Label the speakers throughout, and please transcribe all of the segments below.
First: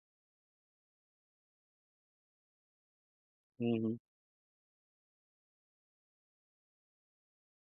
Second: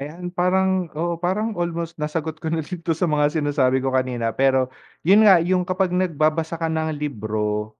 Speaker 1: Ayan parang oo, parang almost nasagot ko na din 'to sa mga sinasabi ko
Speaker 2: Mm.
Speaker 1: kanina pero, yun nga, yung kapag nagbabasa ka ng libro,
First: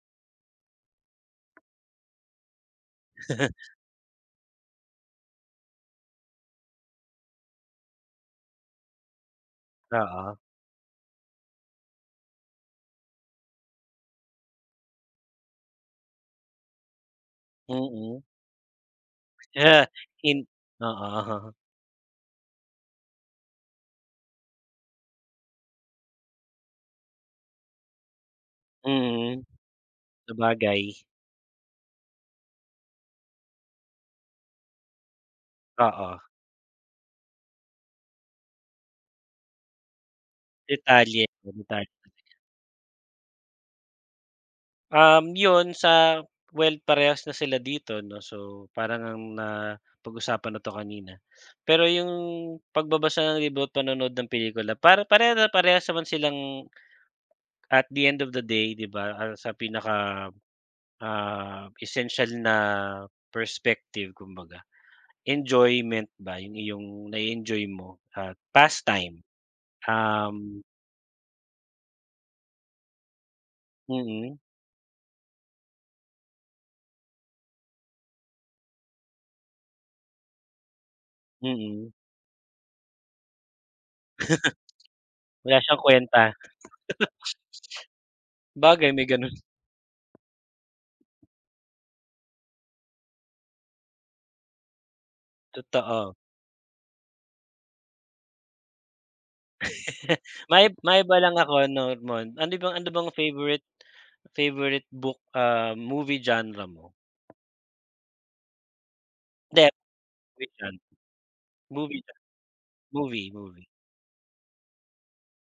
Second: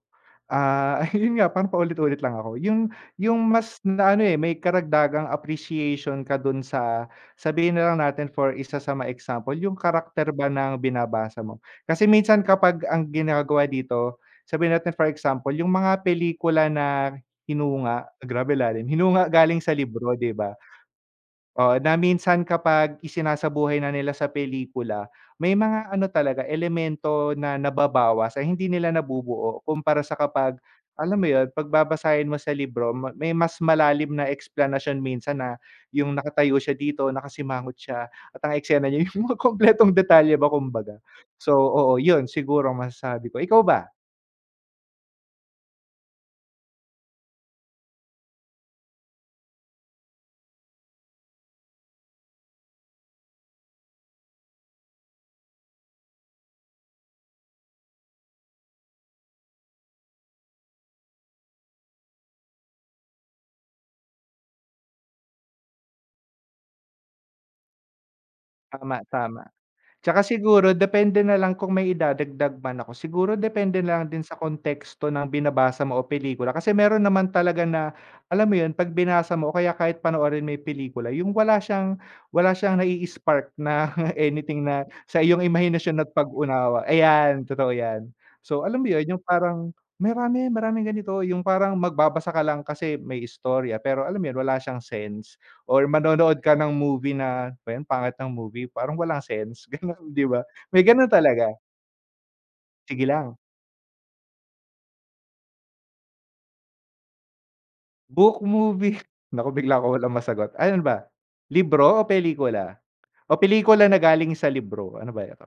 Speaker 1: ah, yun nga, parang paulit-ulit lang ako. Yung yung mas na ano, eh, may karagdagang appreciation ka do'n sa, sabihin na lang natin for isa sa mga example, yung karacter
Speaker 2: Oo.
Speaker 1: ba ng binabasa mo. Kasi minsan kapag ang ginagawa dito, sabihin natin for example, yung mga pelikula na hinunga,
Speaker 2: Mm.
Speaker 1: grabe lalim. Hinunga galing sa
Speaker 2: Ah,
Speaker 1: libro, di
Speaker 2: in
Speaker 1: ba?
Speaker 2: oo.
Speaker 1: Oo, na minsan kapag isinasabuhay na nila sa pelikula, may mga ano talaga, elemento na nababawas, ay hindi nila
Speaker 2: Mm.
Speaker 1: nabubuo. Kumpara sa kapag,
Speaker 2: Sabagay.
Speaker 1: alam mo yun? 'Pag babasahin mo sa libro, may mas malalim na eksplanasyon minsan na, yung
Speaker 2: Oo.
Speaker 1: nakatayo siya dito, nakasimangot siya, at ang eksena niya yung mga kumpletong detalye ba kumbaga.
Speaker 2: Detalye oo,
Speaker 1: So
Speaker 2: detalye,
Speaker 1: oo,
Speaker 2: mga
Speaker 1: yun
Speaker 2: ganyan.
Speaker 1: siguro masasabi ko. Ikaw ba?
Speaker 2: Um, yun sa well parehas na sila dito, 'no? So parang ngang napag-usapan na 'to kanina, pero yung pagbabasa ng libro at panonood ng pelikula para pareha na parehas naman silang, at the end of the day, di ba? Sa pinaka, ah, essential na perspective kumbaga. Enjoyment ba yung iyong nai-enjoy mo at past
Speaker 1: Tama,
Speaker 2: time.
Speaker 1: tama. Tsaka
Speaker 2: Um
Speaker 1: siguro depende nalang kung may idadagdag man ako. Siguro depende nalang din sa
Speaker 2: Mm.
Speaker 1: konteksto ng binabasa mo o pelikula, kasi meron naman talaga na, alam mo yun? 'Pag binasa mo o kaya kahit panoorin mo yung pelikula, yung wala
Speaker 2: Mm.
Speaker 1: siyang wala siyang nai-spark na anything na sa iyong
Speaker 2: Wala siyang
Speaker 1: imahinasyon at
Speaker 2: kwenta.
Speaker 1: pag-unawa,
Speaker 2: Sabagay.
Speaker 1: ayan, totoo yan. So alam mo yun?
Speaker 2: May
Speaker 1: Yung
Speaker 2: ganon.
Speaker 1: parang marami, maraming ganito. Yung parang magbabasa ka lang kasi may istorya, pero alam mo yun? Wala siyang sense, or
Speaker 2: Totoo.
Speaker 1: manonood ka ng movie na, ano bayan pangit ng movie, parang walang sense, gano'n, di ba?
Speaker 2: Mai
Speaker 1: May gano'n
Speaker 2: maiba lang
Speaker 1: talaga.
Speaker 2: ako, nor mon ano bang ano
Speaker 1: Sige
Speaker 2: bang
Speaker 1: lang.
Speaker 2: favorite favorite book, ah, movie genre mo?
Speaker 1: Book, movie? Naku
Speaker 2: 'Di
Speaker 1: bigla akong walang masagot.
Speaker 2: question.
Speaker 1: Alin ba? Libro
Speaker 2: Movie
Speaker 1: o
Speaker 2: nalang.
Speaker 1: pelikula?
Speaker 2: Movie,
Speaker 1: O
Speaker 2: movie.
Speaker 1: pelikula na galing sa libro? Ano ba ito?